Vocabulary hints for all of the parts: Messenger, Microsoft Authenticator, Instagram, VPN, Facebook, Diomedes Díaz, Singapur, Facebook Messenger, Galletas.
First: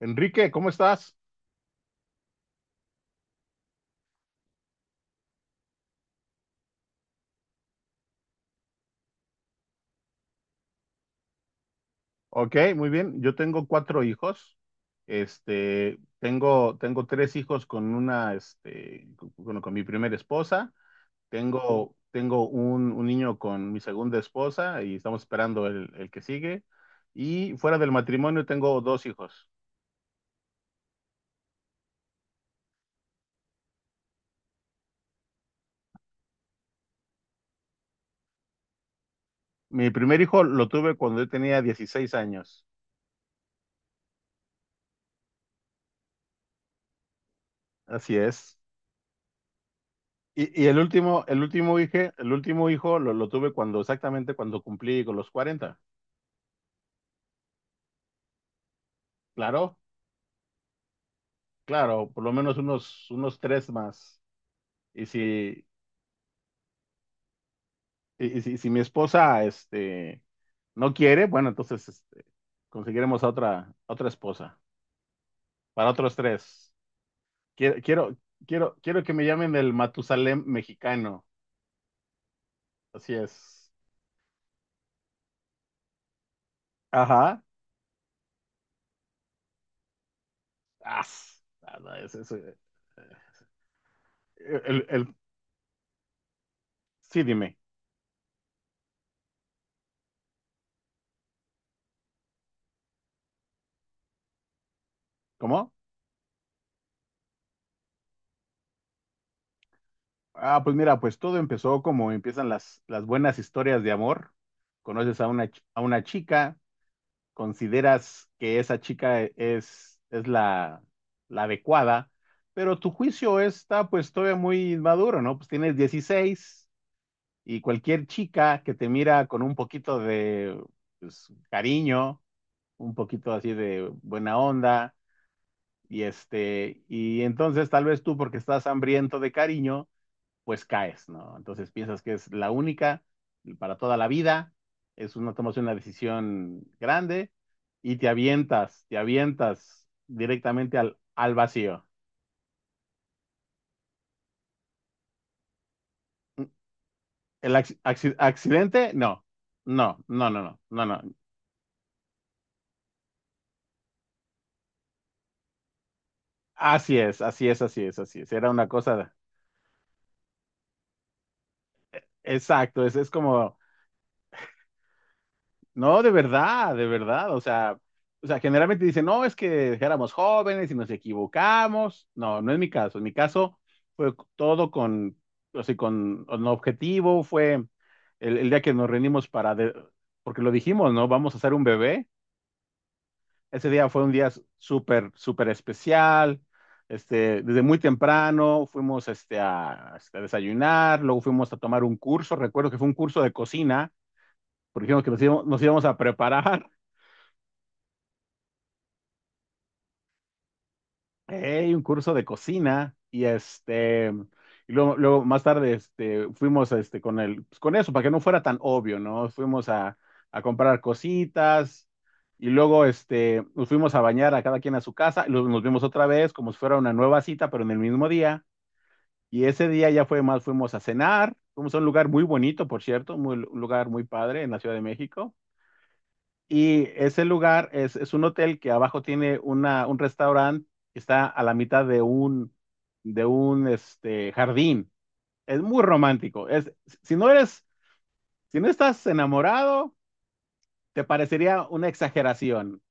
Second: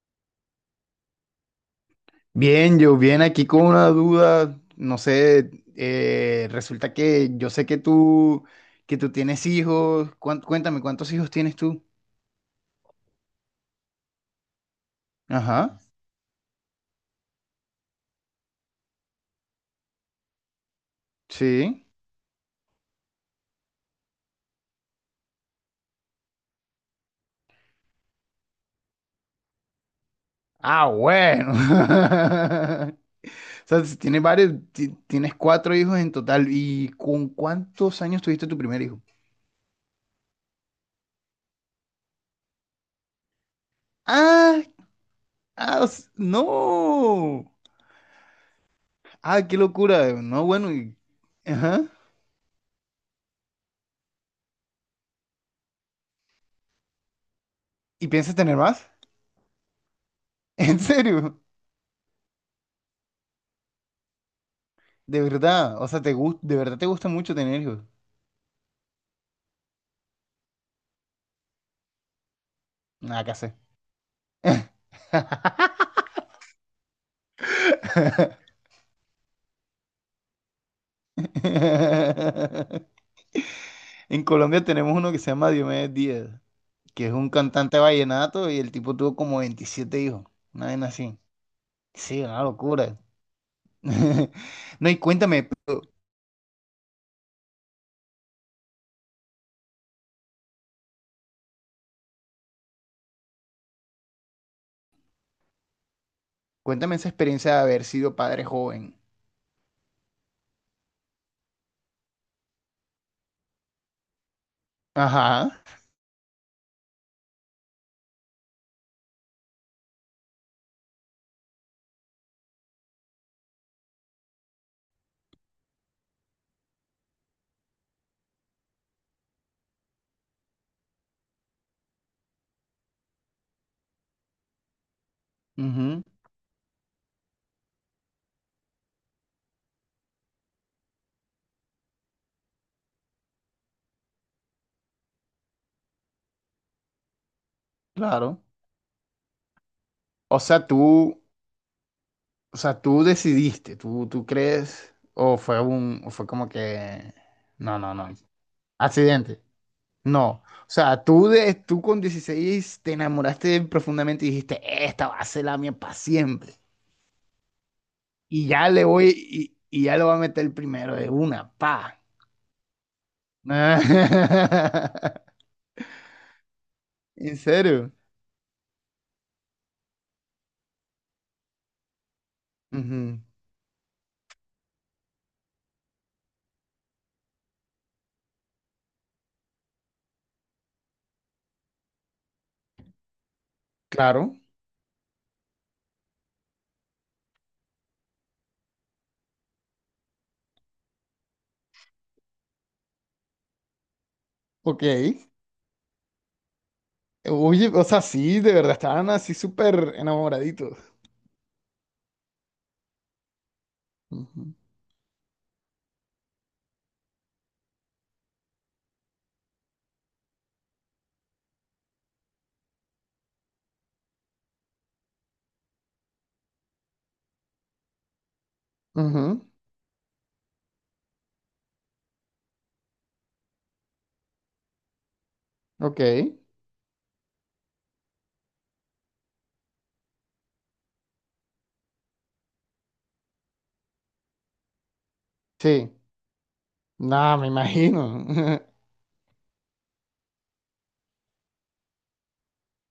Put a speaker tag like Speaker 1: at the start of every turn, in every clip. Speaker 1: Enrique, ¿cómo estás?
Speaker 2: Bien, yo bien aquí con una duda, no sé, resulta que yo sé que tú tienes hijos, cuéntame, ¿cuántos hijos tienes tú?
Speaker 1: Ok, muy bien. Yo tengo cuatro hijos.
Speaker 2: Ajá,
Speaker 1: Tengo tres hijos con una, este, con mi primera esposa.
Speaker 2: sí.
Speaker 1: Tengo un niño con mi segunda esposa y estamos esperando el que sigue. Y fuera del matrimonio tengo dos hijos.
Speaker 2: Ah, bueno. O sea, si tienes varios, tienes cuatro hijos en total, ¿y con cuántos años tuviste tu primer hijo?
Speaker 1: Mi primer hijo lo tuve cuando yo tenía 16 años.
Speaker 2: Ah, no.
Speaker 1: Así es.
Speaker 2: Ah, qué locura. No,
Speaker 1: Y
Speaker 2: bueno,
Speaker 1: el
Speaker 2: y,
Speaker 1: último, el último
Speaker 2: ajá.
Speaker 1: hijo, el último hijo lo tuve exactamente cuando cumplí con los 40.
Speaker 2: ¿Y piensas tener más?
Speaker 1: Claro.
Speaker 2: ¿En serio?
Speaker 1: Claro, por lo menos unos tres más. Y
Speaker 2: De
Speaker 1: si,
Speaker 2: verdad, o sea, te gusta, de verdad te gusta mucho tener hijos.
Speaker 1: y si mi esposa no quiere, bueno, entonces conseguiremos
Speaker 2: Nada
Speaker 1: a
Speaker 2: que hacer.
Speaker 1: otra esposa para otros tres. Quiero, quiero, quiero que me llamen el Matusalem mexicano. Así es.
Speaker 2: En Colombia tenemos uno que se llama Diomedes Díaz, que es un
Speaker 1: Ajá.
Speaker 2: cantante vallenato y el tipo tuvo como 27 hijos. Una vez así.
Speaker 1: As. Ah, no,
Speaker 2: Sí, una locura.
Speaker 1: eh, el,
Speaker 2: No, y
Speaker 1: el-
Speaker 2: cuéntame,
Speaker 1: sí, dime. ¿Cómo?
Speaker 2: cuéntame esa experiencia de haber sido padre joven.
Speaker 1: Ah, pues mira, pues todo empezó como empiezan las buenas historias de amor. Conoces a una,
Speaker 2: Ajá.
Speaker 1: ch- a una chica. Consideras que esa chica es la adecuada, pero tu juicio está pues todavía muy inmaduro, ¿no? Pues tienes 16 y cualquier chica que te mira con un poquito de pues, cariño, un poquito así de buena onda,
Speaker 2: Ujú,
Speaker 1: y entonces tal vez tú porque estás hambriento de cariño, pues caes, ¿no? Entonces piensas que es la única para toda la vida, tomas una decisión grande y te
Speaker 2: claro.
Speaker 1: avientas, te avientas
Speaker 2: O sea,
Speaker 1: directamente al,
Speaker 2: tú,
Speaker 1: al vacío.
Speaker 2: o sea, tú decidiste, tú crees, o fue un, o fue como que,
Speaker 1: ¿El
Speaker 2: no, no, no,
Speaker 1: accidente? No,
Speaker 2: accidente.
Speaker 1: no, no, no,
Speaker 2: No, o
Speaker 1: no, no,
Speaker 2: sea,
Speaker 1: no.
Speaker 2: tú, de, tú con 16 te enamoraste profundamente y dijiste, esta va a ser la mía para siempre.
Speaker 1: Así es, así es, así es, así es.
Speaker 2: Y
Speaker 1: Era una
Speaker 2: ya le voy,
Speaker 1: cosa,
Speaker 2: y ya lo va a meter el primero de una, pa.
Speaker 1: exacto, es como. No, de verdad, de verdad.
Speaker 2: ¿En
Speaker 1: O sea,
Speaker 2: serio?
Speaker 1: o sea, generalmente dicen, no, es que éramos jóvenes y nos equivocamos. No, no es mi caso. En mi
Speaker 2: Ujú.
Speaker 1: caso fue todo con, o sea, con un objetivo. Fue el día que nos reunimos porque lo dijimos, ¿no? Vamos a hacer un bebé. Ese día fue un día
Speaker 2: Claro,
Speaker 1: súper, súper especial. Desde muy temprano fuimos a desayunar, luego fuimos a tomar un curso. Recuerdo que fue un curso de cocina,
Speaker 2: ok.
Speaker 1: porque dijimos que nos íbamos a preparar.
Speaker 2: Oye, o sea, sí, de verdad, estaban así súper enamoraditos.
Speaker 1: Hey, un curso de cocina
Speaker 2: Ujú.
Speaker 1: y luego, más tarde fuimos con eso para que no fuera tan obvio, ¿no? Fuimos a comprar cositas y luego nos fuimos a bañar a cada quien a su casa y luego nos vimos otra vez como si fuera una nueva cita pero en el mismo día y
Speaker 2: Ujú,
Speaker 1: ese día ya fue más fuimos a cenar, fuimos a un lugar muy bonito, por cierto, un lugar muy padre en la Ciudad de México.
Speaker 2: ok,
Speaker 1: Y ese lugar es un hotel que abajo tiene un restaurante que está a la mitad de un jardín. Es muy
Speaker 2: sí.
Speaker 1: romántico. Es, si no
Speaker 2: Nada, me
Speaker 1: eres,
Speaker 2: imagino.
Speaker 1: si no estás enamorado, te parecería una exageración,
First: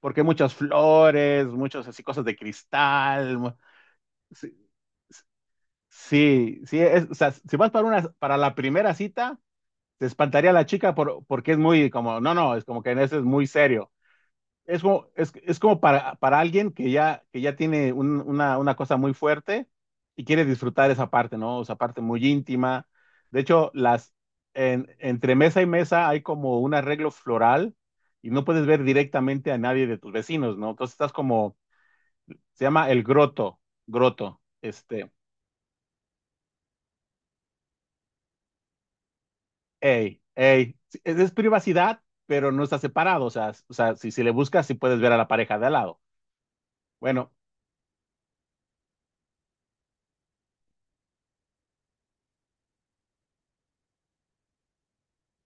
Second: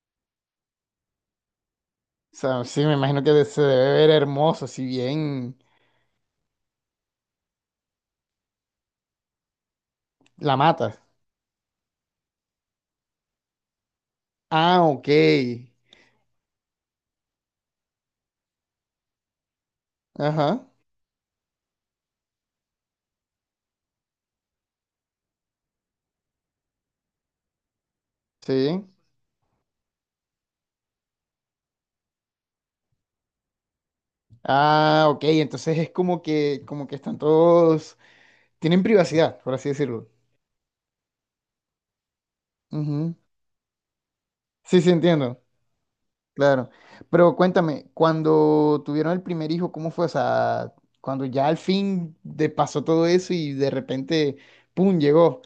Speaker 1: porque hay muchas flores, muchas así cosas de
Speaker 2: O sea, sí, me imagino
Speaker 1: cristal.
Speaker 2: que se debe ver
Speaker 1: Sí,
Speaker 2: hermoso, si bien
Speaker 1: sí, sí, o sea, si vas para la primera cita, te espantaría
Speaker 2: la
Speaker 1: la chica
Speaker 2: matas.
Speaker 1: porque es muy como, no, no, es como que en ese es muy serio.
Speaker 2: Ah,
Speaker 1: es como,
Speaker 2: ok.
Speaker 1: es, es como para alguien que ya tiene una cosa muy fuerte y quiere
Speaker 2: Ajá,
Speaker 1: disfrutar esa parte, ¿no? Esa parte muy íntima. De hecho, entre mesa y mesa hay como un arreglo floral y no puedes ver
Speaker 2: sí.
Speaker 1: directamente a nadie de tus vecinos, ¿no? Entonces estás como, se llama el groto,
Speaker 2: Ah, ok. Entonces es como que están todos, tienen privacidad, por así decirlo.
Speaker 1: ey, ey. Sí, es privacidad, pero no está
Speaker 2: Ujú.
Speaker 1: separado, o sea, si le buscas, sí
Speaker 2: Sí, sí,
Speaker 1: puedes ver a la
Speaker 2: entiendo.
Speaker 1: pareja de al lado.
Speaker 2: Claro.
Speaker 1: Bueno,
Speaker 2: Pero cuéntame, cuando tuvieron el primer hijo, ¿cómo fue? O sea, cuando ya al fin te pasó todo eso y de repente, ¡pum! Llegó.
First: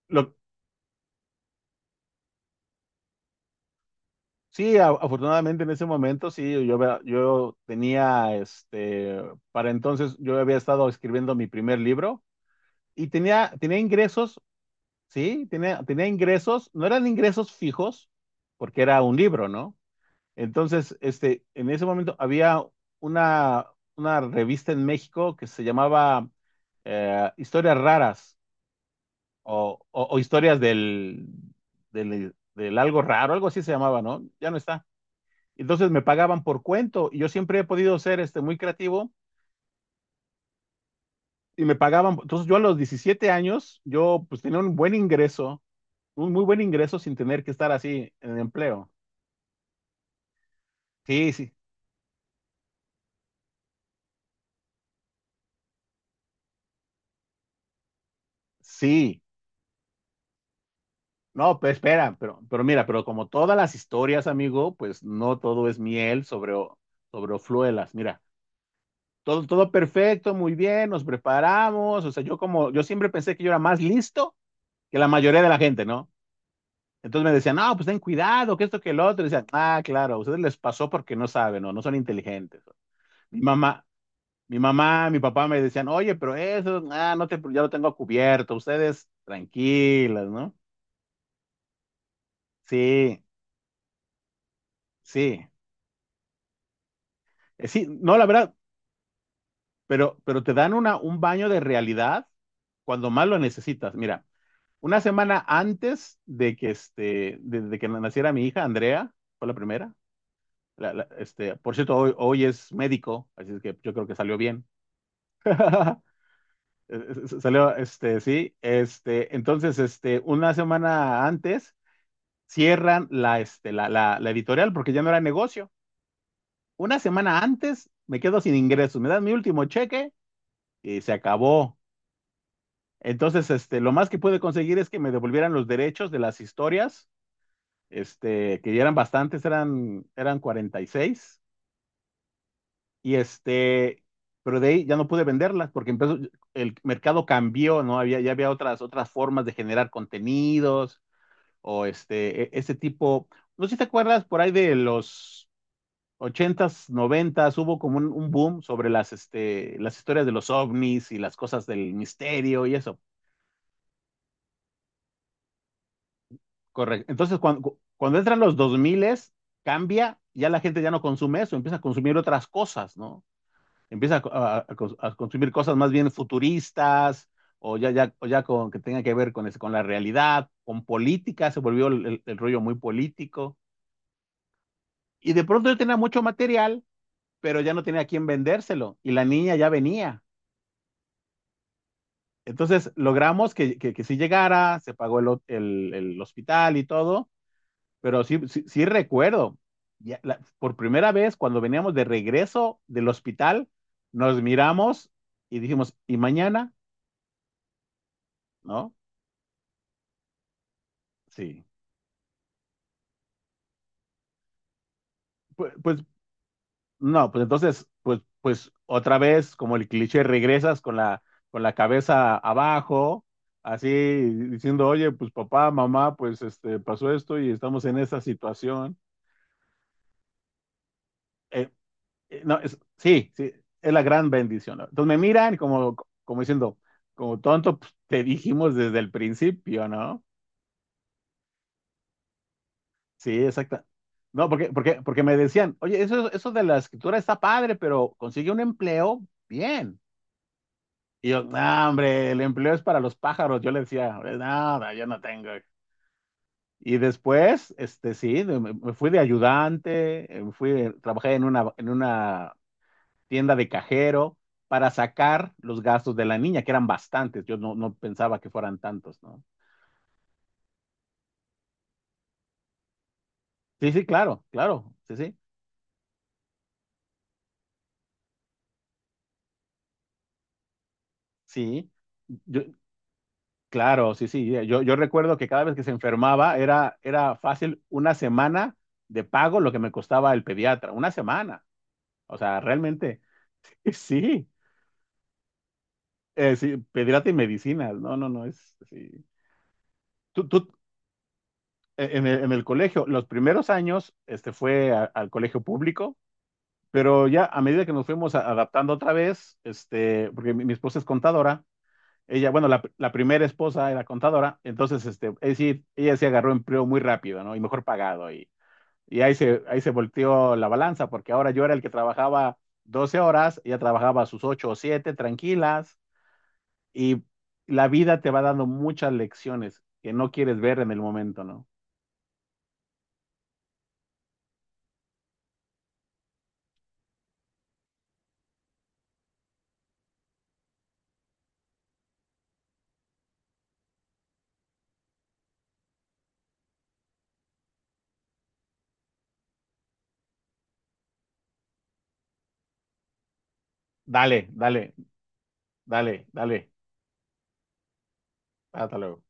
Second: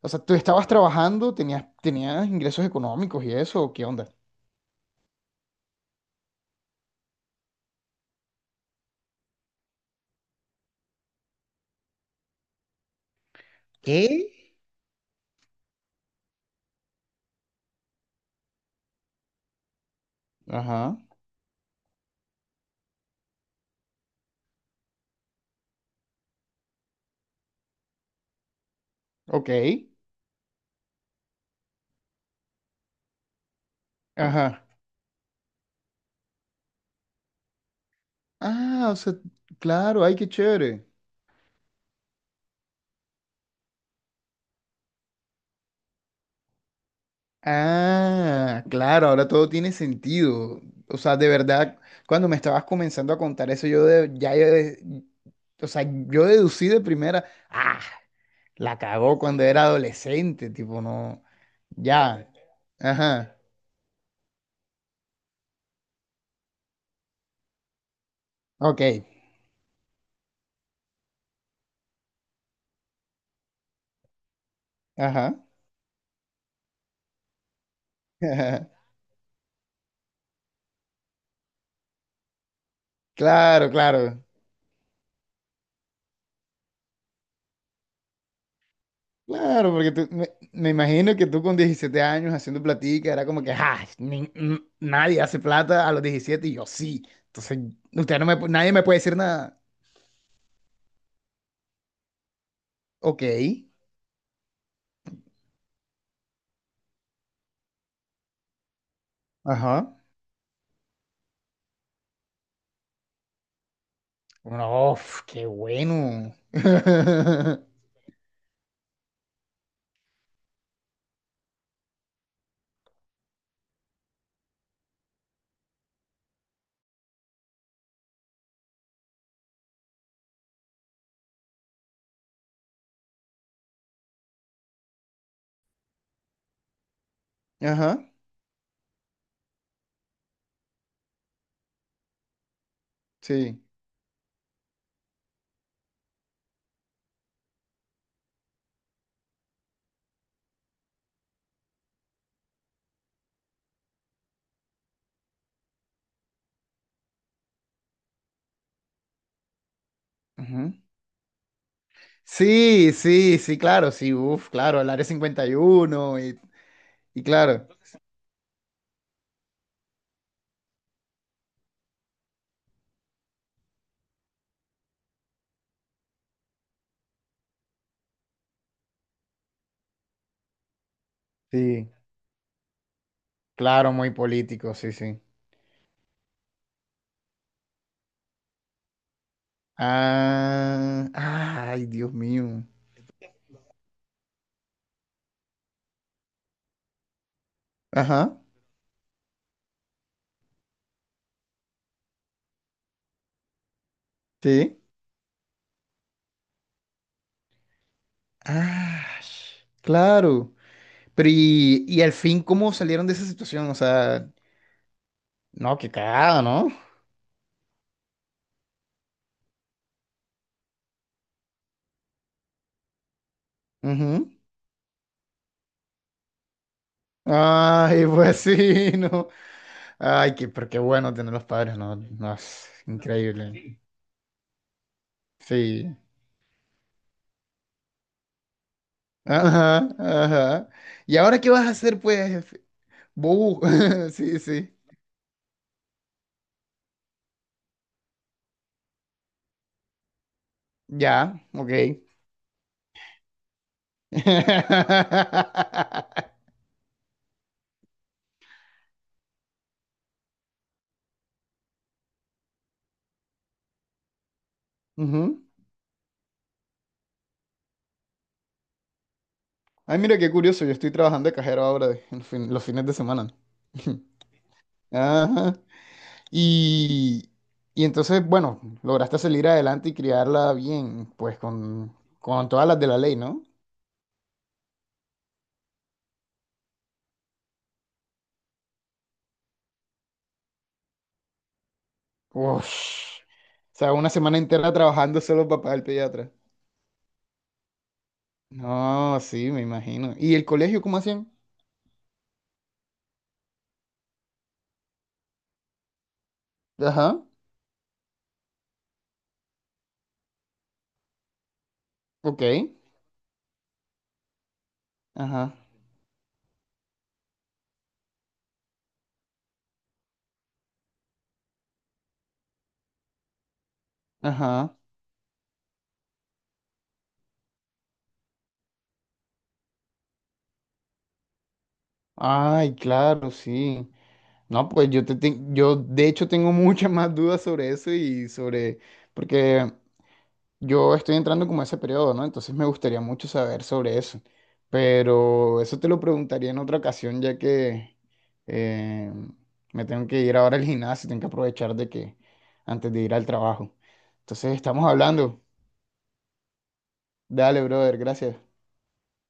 Speaker 2: O sea, tú
Speaker 1: lo,
Speaker 2: estabas trabajando, tenías, tenías ingresos económicos y eso, ¿o qué onda?
Speaker 1: Sí, afortunadamente en ese momento sí, yo tenía, para entonces yo había estado escribiendo mi primer libro y tenía
Speaker 2: ¿Qué?
Speaker 1: ingresos, sí, tenía ingresos, no eran ingresos fijos porque era un libro, ¿no? Entonces,
Speaker 2: Ajá,
Speaker 1: en ese momento había una, una revista en México que se llamaba Historias Raras
Speaker 2: ok.
Speaker 1: o Historias del algo raro, algo así se llamaba, ¿no? Ya no
Speaker 2: Ajá.
Speaker 1: está. Entonces me pagaban por cuento y yo siempre he podido ser muy
Speaker 2: Ah, o
Speaker 1: creativo
Speaker 2: sea, claro, ay, qué chévere.
Speaker 1: y me pagaban. Entonces yo a los 17 años, yo pues tenía un buen ingreso, un muy buen ingreso sin tener que estar así en
Speaker 2: Ah,
Speaker 1: empleo.
Speaker 2: claro, ahora todo tiene sentido. O sea, de
Speaker 1: Sí, sí,
Speaker 2: verdad, cuando me estabas comenzando a contar eso, o sea, yo deducí de primera, ah, la cagó
Speaker 1: sí.
Speaker 2: cuando era adolescente, tipo, no,
Speaker 1: No, pero espera,
Speaker 2: ya,
Speaker 1: pero mira, pero como
Speaker 2: ajá,
Speaker 1: todas las historias, amigo, pues no todo es miel sobre hojuelas. Mira,
Speaker 2: ok,
Speaker 1: todo perfecto, muy bien, nos preparamos. O sea, yo siempre pensé que yo era más listo que la
Speaker 2: ajá,
Speaker 1: mayoría de la gente, ¿no? Entonces me decían, no, pues ten cuidado, que esto, que el otro. Y decían, ah, claro, a ustedes les pasó porque no saben o no son inteligentes. Mi
Speaker 2: claro,
Speaker 1: mamá,
Speaker 2: claro,
Speaker 1: mi papá me decían, oye, pero eso, ah, no te, ya lo tengo cubierto, ustedes
Speaker 2: claro, porque tú,
Speaker 1: tranquilas, ¿no?
Speaker 2: me imagino que tú con 17 años haciendo platica,
Speaker 1: Sí,
Speaker 2: era como que, ah, nadie hace
Speaker 1: sí.
Speaker 2: plata a los 17 y yo sí, entonces,
Speaker 1: Sí, no,
Speaker 2: usted
Speaker 1: la
Speaker 2: no me, pu-
Speaker 1: verdad,
Speaker 2: nadie me puede decir nada,
Speaker 1: pero te dan un baño de realidad cuando
Speaker 2: ok.
Speaker 1: más lo necesitas. Mira, una semana antes de que, de que naciera mi hija, Andrea, fue la primera.
Speaker 2: Ajá.
Speaker 1: Por cierto, hoy es médico, así es que yo creo que salió bien.
Speaker 2: Uno, ¡uf! ¡Qué bueno!
Speaker 1: Salió, sí, entonces, una semana antes cierran la, este, la editorial porque ya no era negocio. Una semana antes me quedo sin ingresos, me dan mi último cheque y se acabó. Entonces, lo más que pude conseguir es que me devolvieran los derechos de las historias,
Speaker 2: Ajá.
Speaker 1: que ya eran bastantes, eran 46. Y
Speaker 2: Sí.
Speaker 1: este, pero de ahí ya no pude venderlas porque empezó, el mercado cambió, ¿no? Ya había otras formas de generar contenidos o este tipo. No sé si te acuerdas por ahí de los ochentas, noventas, hubo como un boom sobre las historias de los
Speaker 2: Ujú.
Speaker 1: ovnis y las cosas del misterio y
Speaker 2: Sí,
Speaker 1: eso.
Speaker 2: sí, sí, claro, sí, uf, claro, el Área 51 y, uno y
Speaker 1: Correcto.
Speaker 2: y
Speaker 1: Entonces,
Speaker 2: claro,
Speaker 1: cuando entran los dos miles, cambia, ya la gente ya no consume eso, empieza a consumir otras cosas, ¿no? Empieza a consumir cosas más bien futuristas o ya con, que tengan que ver con, con la realidad, con política, se volvió
Speaker 2: sí,
Speaker 1: el rollo muy político.
Speaker 2: claro, muy político, sí, sí.
Speaker 1: Y de pronto yo tenía mucho material, pero ya no tenía a quién vendérselo y la niña ya venía.
Speaker 2: Ah, ay, Dios mío.
Speaker 1: Entonces logramos que sí llegara, se pagó el hospital y todo, pero
Speaker 2: Ajá,
Speaker 1: sí, sí, sí recuerdo, por primera vez cuando veníamos de regreso del hospital, nos
Speaker 2: sí.
Speaker 1: miramos y dijimos, ¿y mañana? ¿No?
Speaker 2: Ah, claro. Pero
Speaker 1: Sí.
Speaker 2: y al fin, ¿cómo salieron de esa situación? O sea,
Speaker 1: Pues,
Speaker 2: no, qué
Speaker 1: pues,
Speaker 2: cagada, ¿no?
Speaker 1: no, pues entonces, pues otra vez, como el cliché, regresas con la cabeza abajo, así
Speaker 2: Ujú.
Speaker 1: diciendo, oye, pues papá, mamá, pasó esto y estamos en
Speaker 2: Ay,
Speaker 1: esta
Speaker 2: pues sí,
Speaker 1: situación.
Speaker 2: no. Ay, qué, pero qué bueno tener los
Speaker 1: Eh,
Speaker 2: padres, ¿no? No,
Speaker 1: no,
Speaker 2: es
Speaker 1: sí, sí,
Speaker 2: increíble.
Speaker 1: es la gran bendición, ¿no? Entonces me miran como,
Speaker 2: Sí.
Speaker 1: diciendo, como tonto, pues, te dijimos desde el principio,
Speaker 2: Ajá,
Speaker 1: ¿no?
Speaker 2: ajá. ¿Y ahora qué vas a hacer, pues?
Speaker 1: Sí,
Speaker 2: Bobu.
Speaker 1: exacta.
Speaker 2: Sí,
Speaker 1: No,
Speaker 2: sí.
Speaker 1: porque me decían, oye, eso de la escritura está padre, pero consigue un empleo, bien. Y
Speaker 2: Ya,
Speaker 1: yo,
Speaker 2: ok.
Speaker 1: no, hombre, el empleo es para los pájaros. Yo le decía, no, no, yo no tengo. Y después, sí, me fui de ayudante, trabajé en una tienda de cajero para
Speaker 2: Ujú.
Speaker 1: sacar los gastos de la niña, que eran bastantes. Yo no pensaba que fueran tantos, ¿no?
Speaker 2: Ay, mira qué curioso, yo estoy trabajando de cajero ahora los fines de semana.
Speaker 1: Sí, sí, claro, claro, sí, sí,
Speaker 2: Ajá. Y, y entonces, bueno, lograste salir adelante y criarla bien, pues
Speaker 1: sí.
Speaker 2: con
Speaker 1: Yo,
Speaker 2: todas las de la ley, ¿no?
Speaker 1: claro, sí, sí. Yo recuerdo que cada vez que se enfermaba era fácil una semana de pago lo que me costaba el pediatra, una semana. O sea, realmente.
Speaker 2: Ush. O sea, una semana
Speaker 1: Sí,
Speaker 2: entera trabajando solo para pagar el pediatra.
Speaker 1: sí, pediatra y medicinas, no, no, no,
Speaker 2: No,
Speaker 1: sí.
Speaker 2: sí, me imagino. ¿Y el
Speaker 1: Tú, tú,
Speaker 2: colegio cómo hacían?
Speaker 1: en el colegio, los primeros años, fue al colegio público,
Speaker 2: Ajá,
Speaker 1: pero ya a medida que nos fuimos adaptando otra vez, porque mi esposa es contadora,
Speaker 2: ok.
Speaker 1: ella, bueno, la primera esposa era contadora, entonces, es
Speaker 2: Ajá,
Speaker 1: decir, ella se agarró empleo muy rápido, ¿no? Y mejor pagado, y, y ahí se volteó la balanza, porque ahora yo era el que trabajaba 12 horas, ella trabajaba sus 8 o
Speaker 2: ajá.
Speaker 1: 7 tranquilas, y la vida te va dando muchas lecciones que no quieres ver en el momento, ¿no?
Speaker 2: Ay, claro, sí. No, pues yo de hecho tengo muchas más dudas sobre eso y sobre, porque yo estoy entrando como a ese periodo, ¿no? Entonces me gustaría mucho saber sobre eso. Pero eso te lo preguntaría en otra ocasión, ya que eh, me tengo que ir ahora al gimnasio, tengo que aprovechar de que antes de ir al trabajo.
Speaker 1: Dale,
Speaker 2: Entonces estamos
Speaker 1: dale,
Speaker 2: hablando.
Speaker 1: dale, dale.
Speaker 2: Dale, brother, gracias.
Speaker 1: Hasta luego.